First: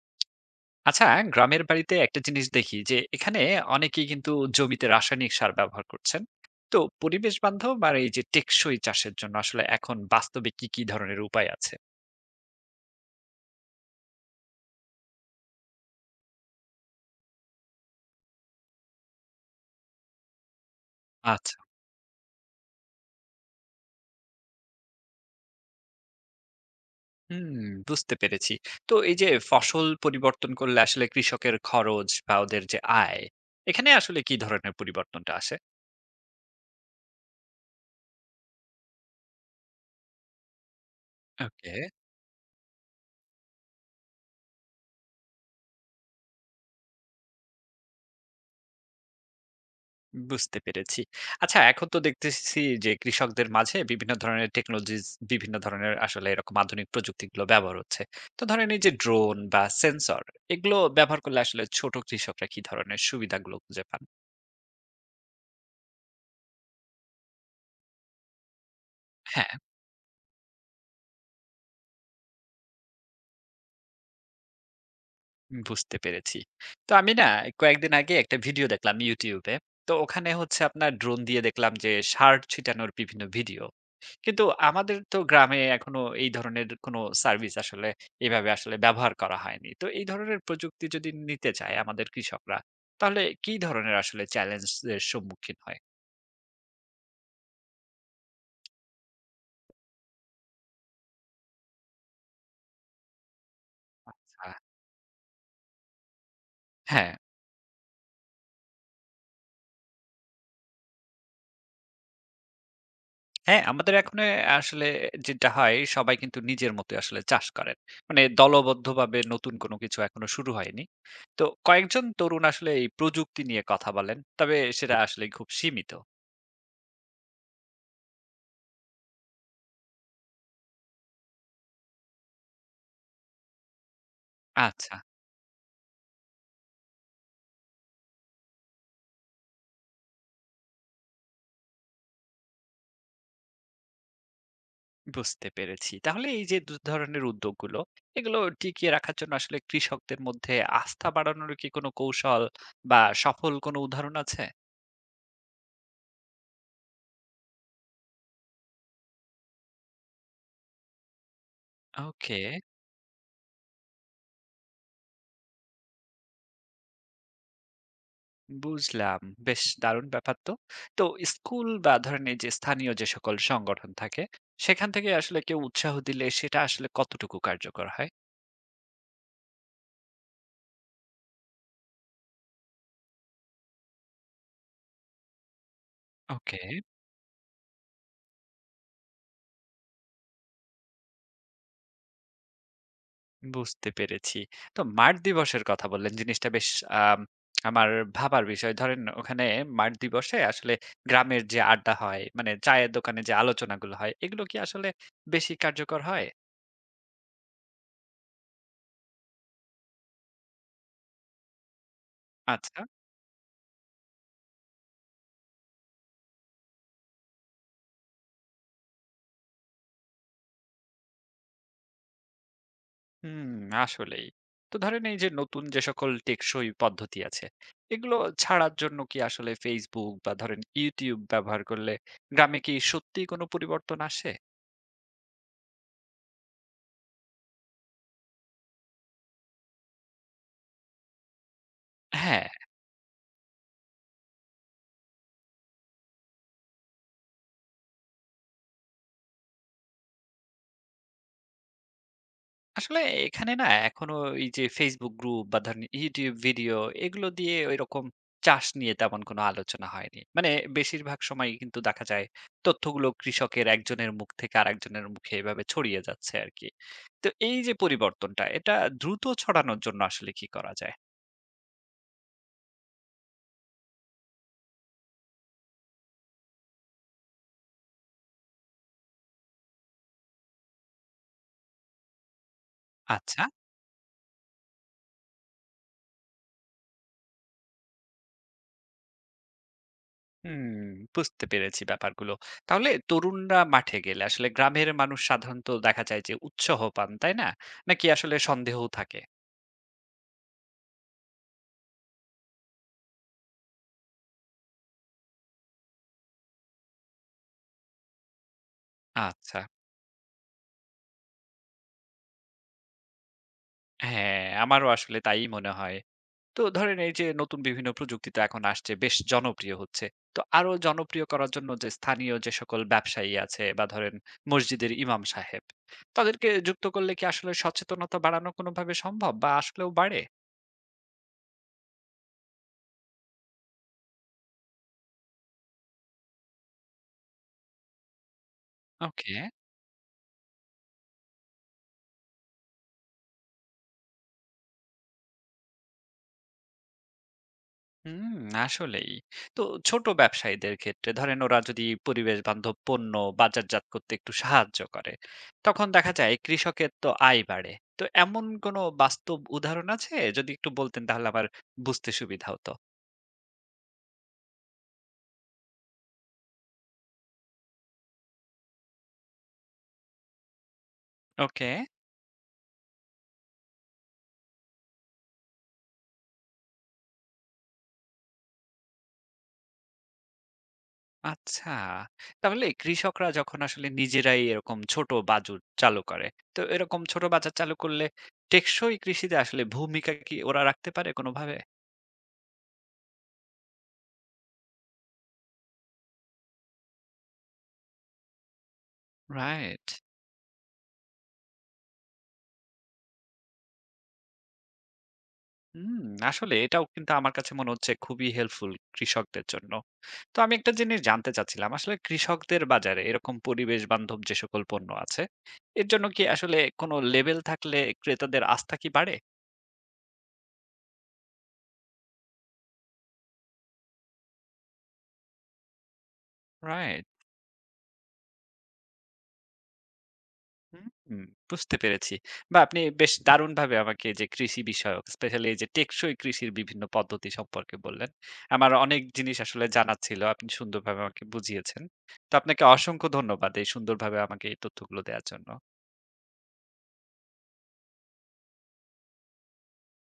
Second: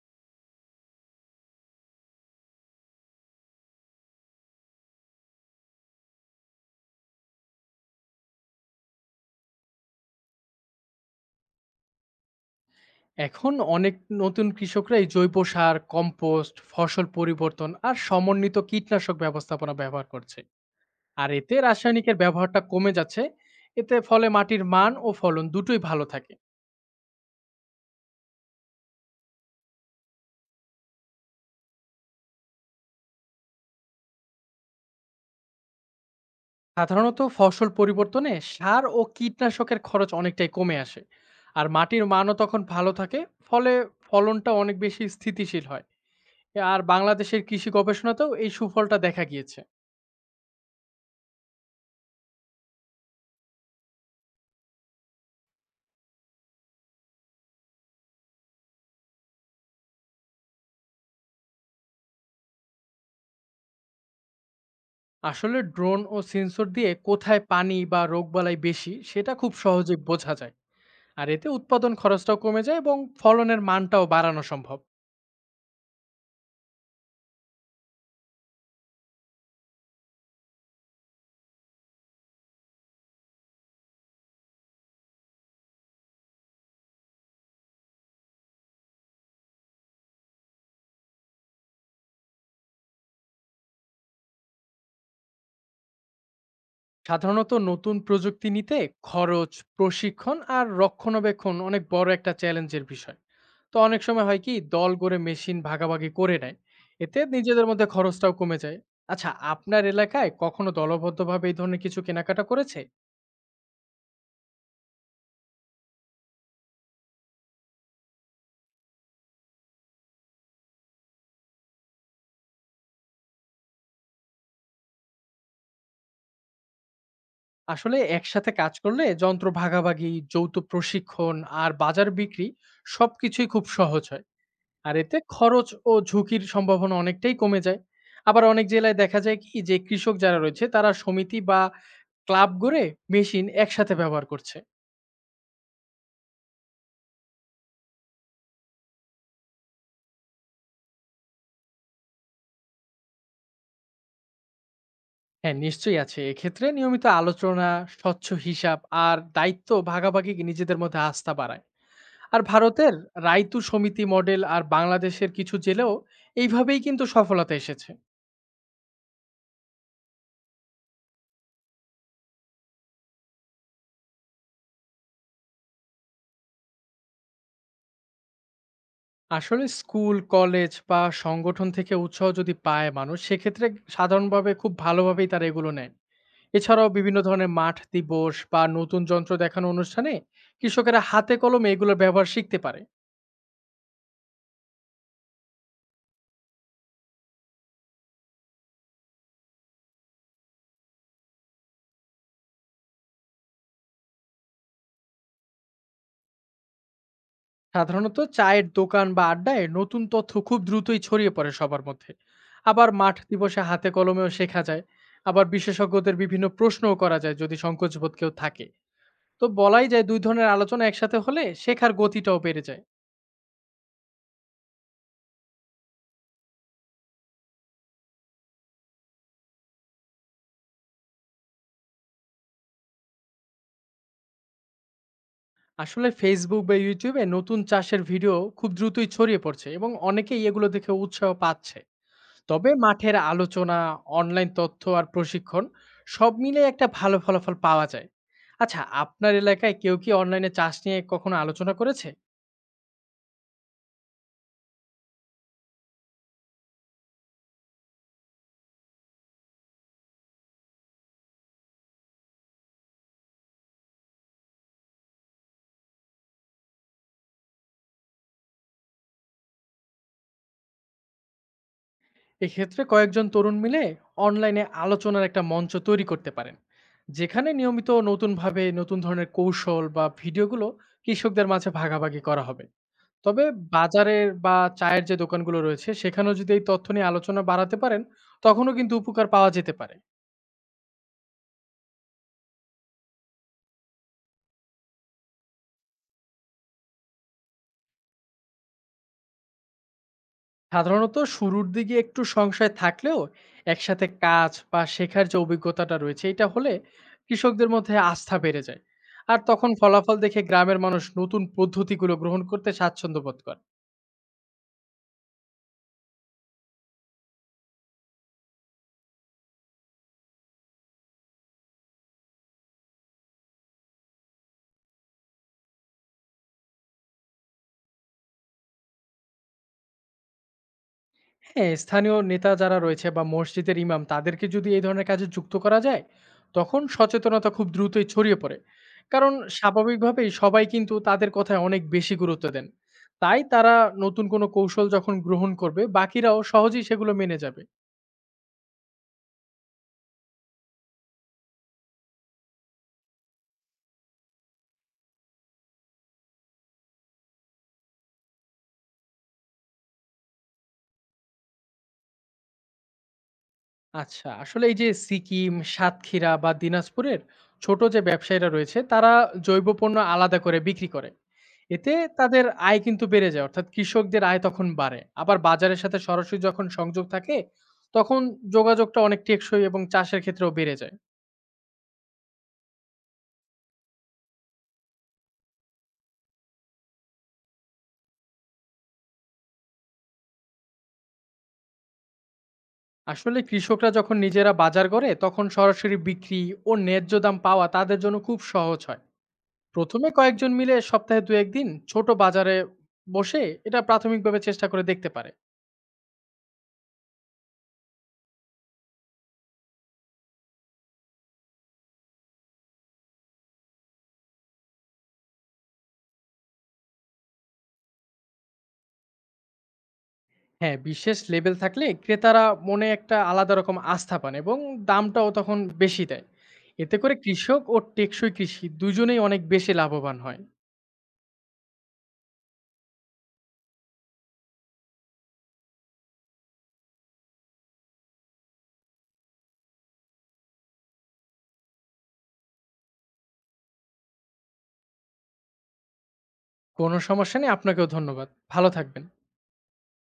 আচ্ছা, গ্রামের বাড়িতে একটা জিনিস দেখি যে এখানে অনেকেই কিন্তু জমিতে রাসায়নিক সার ব্যবহার করছেন। তো পরিবেশ বান্ধব আর এই যে টেকসই চাষের জন্য আসলে এখন বাস্তবে কি কি ধরনের উপায় আছে? এখন অনেক নতুন কৃষকরাই জৈব সার, কম্পোস্ট, ফসল পরিবর্তন আর সমন্বিত কীটনাশক ব্যবস্থাপনা ব্যবহার করছে। আর আচ্ছা। এতে রাসায়নিকের ব্যবহারটা কমে যাচ্ছে। এতে ফলে মাটির মান ও ফলন দুটোই ভালো থাকে। হুম, বুঝতে পেরেছি। তো এই যে ফসল পরিবর্তন করলে আসলে কৃষকের খরচ বা ওদের যে আয়, এখানে আসলে কি ধরনের পরিবর্তনটা আসে? সাধারণত ফসল পরিবর্তনে সার ও কীটনাশকের খরচ অনেকটাই কমে আসে। আর ওকে। মাটির মানও তখন ভালো থাকে। ফলে ফলনটা অনেক বেশি স্থিতিশীল হয়। আর বাংলাদেশের কৃষি গবেষণাতেও এই সুফলটা দেখা গিয়েছে। বুঝতে পেরেছি। আচ্ছা, এখন তো দেখতেছি যে কৃষকদের মাঝে বিভিন্ন ধরনের টেকনোলজিস, বিভিন্ন ধরনের আসলে এরকম আধুনিক প্রযুক্তিগুলো ব্যবহার হচ্ছে। তো ধরেন এই যে ড্রোন বা সেন্সর এগুলো ব্যবহার করলে আসলে ছোট কৃষকরা কি ধরনের সুবিধাগুলো খুঁজে পান? আসলে ড্রোন ও সেন্সর দিয়ে কোথায় পানি বা রোগবালাই বেশি সেটা হ্যাঁ। খুব সহজে বোঝা যায়। আর এতে উৎপাদন খরচটাও কমে যায় এবং ফলনের মানটাও বাড়ানো সম্ভব। বুঝতে পেরেছি। তো আমি না কয়েকদিন আগে একটা ভিডিও দেখলাম YouTube এ। তো ওখানে হচ্ছে আপনার ড্রোন দিয়ে দেখলাম যে ষাঁড় ছিটানোর বিভিন্ন ভিডিও। কিন্তু আমাদের তো গ্রামে এখনো এই ধরনের কোনো সার্ভিস আসলে এভাবে আসলে ব্যবহার করা হয়নি। তো এই ধরনের প্রযুক্তি যদি নিতে চায় আমাদের কৃষকরা, তাহলে কি ধরনের আসলে চ্যালেঞ্জ এর সম্মুখীন হয়? সাধারণত নতুন প্রযুক্তি নিতে খরচ, প্রশিক্ষণ আর রক্ষণাবেক্ষণ অনেক বড় একটা চ্যালেঞ্জের বিষয়। তো অনেক সময় হয় আচ্ছা, কি, দল করে মেশিন ভাগাভাগি করে নেয়। হ্যাঁ। এতে নিজেদের মধ্যে খরচটাও কমে যায়। আচ্ছা, আপনার এলাকায় কখনো দলবদ্ধভাবে এই ধরনের কিছু কেনাকাটা করেছে? হ্যাঁ, আমাদের এখন এ আসলে যেটা হয় সবাই কিন্তু নিজের মতোই আসলে চাষ করেন। মানে দলবদ্ধভাবে নতুন কোনো কিছু এখনো শুরু হয়নি। তো কয়েকজন তরুণ আসলে এই প্রযুক্তি নিয়ে কথা বলেন। তবে সেটা আসলে খুব সীমিত। আসলে একসাথে কাজ করলে যন্ত্র ভাগাভাগি, যৌথ প্রশিক্ষণ আর বাজার বিক্রি সবকিছুই খুব সহজ হয়। আর আচ্ছা, এতে খরচ ও ঝুঁকির সম্ভাবনা অনেকটাই কমে যায়। আবার অনেক জেলায় দেখা যায় কি, যে কৃষক যারা রয়েছে তারা সমিতি বা ক্লাব গড়ে মেশিন একসাথে ব্যবহার করছে। বুঝতে পেরেছি। তাহলে এই যে ২ ধরনের উদ্যোগগুলো, এগুলো টিকিয়ে রাখার জন্য আসলে কৃষকদের মধ্যে আস্থা বাড়ানোর কি কোনো কৌশল বা সফল কোনো উদাহরণ আছে? হ্যাঁ, নিশ্চয়ই আছে। এক্ষেত্রে নিয়মিত আলোচনা, স্বচ্ছ হিসাব আর দায়িত্ব ভাগাভাগি নিজেদের মধ্যে আস্থা বাড়ায়। ওকে। আর ভারতের রাইতু সমিতি মডেল আর বাংলাদেশের কিছু জেলেও এইভাবেই কিন্তু সফলতা এসেছে। বুঝলাম। বেশ দারুণ ব্যাপার তো। তো স্কুল বা ধরেন এই যে স্থানীয় যে সকল সংগঠন থাকে, সেখান থেকে আসলে কেউ উৎসাহ দিলে সেটা আসলে কতটুকু কার্যকর হয়? আসলে স্কুল, কলেজ বা সংগঠন থেকে উৎসাহ যদি পায় মানুষ, সেক্ষেত্রে সাধারণভাবে খুব ভালোভাবেই তারা এগুলো নেয়। ওকে, এছাড়াও বিভিন্ন ধরনের মাঠ দিবস বা নতুন যন্ত্র দেখানো অনুষ্ঠানে কৃষকেরা হাতে কলমে এগুলোর ব্যবহার শিখতে পারে। বুঝতে পেরেছি। তো মাঠ দিবসের কথা বললেন, জিনিসটা বেশ আম আমার ভাবার বিষয়। ধরেন ওখানে মাঠ দিবসে আসলে গ্রামের যে আড্ডা হয়, মানে চায়ের দোকানে যে আলোচনাগুলো হয়, এগুলো কি আসলে বেশি কার্যকর হয়? সাধারণত চায়ের দোকান বা আড্ডায় নতুন তথ্য খুব দ্রুতই ছড়িয়ে পড়ে সবার মধ্যে। আচ্ছা। আবার মাঠ দিবসে হাতে কলমেও শেখা যায়। আবার বিশেষজ্ঞদের বিভিন্ন প্রশ্নও করা যায় যদি সংকোচবোধ কেউ থাকে। তো বলাই যায়, ২ ধরনের আলোচনা একসাথে হলে শেখার গতিটাও বেড়ে যায়। হুম, আসলেই। তো ধরেন এই যে নতুন যে সকল টেকসই পদ্ধতি আছে, এগুলো ছাড়ার জন্য কি আসলে ফেসবুক বা ধরেন ইউটিউব ব্যবহার করলে গ্রামে কি সত্যি কোনো পরিবর্তন আসে? আসলে ফেসবুক বা ইউটিউবে নতুন চাষের ভিডিও খুব দ্রুতই ছড়িয়ে পড়ছে এবং অনেকেই এগুলো দেখে উৎসাহ পাচ্ছে। হ্যাঁ। তবে মাঠের আলোচনা, অনলাইন তথ্য আর প্রশিক্ষণ সব মিলে একটা ভালো ফলাফল পাওয়া যায়। আচ্ছা, আপনার এলাকায় কেউ কি অনলাইনে চাষ নিয়ে কখনো আলোচনা করেছে? আসলে এখানে না এখনো এই যে Facebook গ্রুপ বা ধরেন YouTube ভিডিও এগুলো দিয়ে ওইরকম চাষ নিয়ে তেমন কোনো আলোচনা হয়নি। মানে বেশিরভাগ সময় কিন্তু দেখা যায় তথ্যগুলো কৃষকের একজনের মুখ থেকে আরেকজনের মুখে এভাবে ছড়িয়ে যাচ্ছে আরকি। তো এই যে পরিবর্তনটা, এটা দ্রুত ছড়ানোর জন্য আসলে কি করা যায়? এক্ষেত্রে কয়েকজন তরুণ মিলে অনলাইনে আলোচনার একটা মঞ্চ তৈরি করতে পারেন, যেখানে নিয়মিত নতুনভাবে নতুন ধরনের কৌশল বা ভিডিওগুলো কৃষকদের মাঝে ভাগাভাগি করা হবে। আচ্ছা, তবে বাজারের বা চায়ের যে দোকানগুলো রয়েছে, সেখানেও যদি এই তথ্য নিয়ে আলোচনা বাড়াতে পারেন, তখনও কিন্তু উপকার পাওয়া যেতে পারে। হুম, বুঝতে পেরেছি ব্যাপারগুলো। তাহলে তরুণরা মাঠে গেলে আসলে গ্রামের মানুষ সাধারণত দেখা যায় যে উৎসাহ পান, তাই না? নাকি আসলে সন্দেহও থাকে? সাধারণত শুরুর দিকে একটু সংশয় থাকলেও একসাথে কাজ বা শেখার যে অভিজ্ঞতাটা রয়েছে, এটা হলে কৃষকদের মধ্যে আস্থা বেড়ে যায়। আর আচ্ছা। তখন ফলাফল দেখে গ্রামের মানুষ নতুন পদ্ধতিগুলো গ্রহণ করতে স্বাচ্ছন্দ্য বোধ করে। হ্যাঁ, আমারও আসলে তাই মনে হয়। তো ধরেন এই যে নতুন বিভিন্ন প্রযুক্তি তো এখন আসছে, বেশ জনপ্রিয় হচ্ছে। তো আরো জনপ্রিয় করার জন্য যে স্থানীয় যে সকল ব্যবসায়ী আছে বা ধরেন মসজিদের ইমাম সাহেব, তাদেরকে যুক্ত করলে কি আসলে সচেতনতা বাড়ানো কোনোভাবে সম্ভব বা আসলেও বাড়ে? হ্যাঁ, স্থানীয় নেতা যারা রয়েছে বা মসজিদের ইমাম, তাদেরকে যদি এই ধরনের কাজে যুক্ত করা যায়, তখন সচেতনতা খুব দ্রুতই ছড়িয়ে পড়ে। কারণ ওকে। স্বাভাবিকভাবেই সবাই কিন্তু তাদের কথায় অনেক বেশি গুরুত্ব দেন। তাই তারা নতুন কোনো কৌশল যখন গ্রহণ করবে, বাকিরাও সহজেই সেগুলো মেনে যাবে। হুম, আসলেই। তো ছোট ব্যবসায়ীদের ক্ষেত্রে ধরেন ওরা যদি পরিবেশ বান্ধব পণ্য বাজারজাত করতে একটু সাহায্য করে, তখন দেখা যায় কৃষকের তো আয় বাড়ে। তো এমন কোনো বাস্তব উদাহরণ আছে? যদি একটু বলতেন তাহলে আমার বুঝতে সুবিধা হতো। আচ্ছা, আসলে এই যে সিকিম, সাতক্ষীরা বা দিনাজপুরের ছোট যে ব্যবসায়ীরা রয়েছে তারা জৈব পণ্য আলাদা করে বিক্রি করে। ওকে, এতে তাদের আয় কিন্তু বেড়ে যায়, অর্থাৎ কৃষকদের আয় তখন বাড়ে। আবার বাজারের সাথে সরাসরি যখন সংযোগ থাকে, তখন যোগাযোগটা অনেক টেকসই এবং চাষের ক্ষেত্রেও বেড়ে যায়। আচ্ছা। তাহলে কৃষকরা যখন আসলে নিজেরাই এরকম ছোট বাজুর চালু করে, তো এরকম ছোট বাজার চালু করলে টেকসই কৃষিতে আসলে ভূমিকা কি ওরা রাখতে পারে কোনোভাবে? আসলে কৃষকরা যখন নিজেরা বাজার করে, তখন সরাসরি বিক্রি ও ন্যায্য দাম পাওয়া তাদের জন্য খুব সহজ হয়। রাইট। প্রথমে কয়েকজন মিলে সপ্তাহে দু একদিন ছোট বাজারে বসে এটা প্রাথমিকভাবে চেষ্টা করে দেখতে পারে। হুম, আসলে এটাও কিন্তু আমার কাছে মনে হচ্ছে খুবই হেল্পফুল কৃষকদের জন্য। তো আমি একটা জিনিস জানতে চাচ্ছিলাম, আসলে কৃষকদের বাজারে এরকম পরিবেশ বান্ধব যে সকল পণ্য আছে, এর জন্য কি আসলে কোনো লেবেল থাকলে ক্রেতাদের আস্থা কি বাড়ে? হ্যাঁ, বিশেষ লেবেল থাকলে ক্রেতারা মনে একটা আলাদা রকম আস্থা পান এবং দামটাও তখন বেশি দেয়। এতে রাইট। করে কৃষক ও টেকসই কৃষি দুজনেই অনেক বেশি লাভবান হয়। হুম, বুঝতে পেরেছি। বা আপনি বেশ দারুণভাবে আমাকে যে কৃষি বিষয়ক স্পেশালি এই যে টেকসই কৃষির বিভিন্ন পদ্ধতি সম্পর্কে বললেন। আমার অনেক জিনিস আসলে জানার ছিল। আপনি সুন্দরভাবে আমাকে বুঝিয়েছেন। তো আপনাকে অসংখ্য ধন্যবাদ এই সুন্দরভাবে আমাকে এই তথ্যগুলো দেওয়ার জন্য। কোনো সমস্যা নেই, আপনাকেও ধন্যবাদ। ভালো থাকবেন।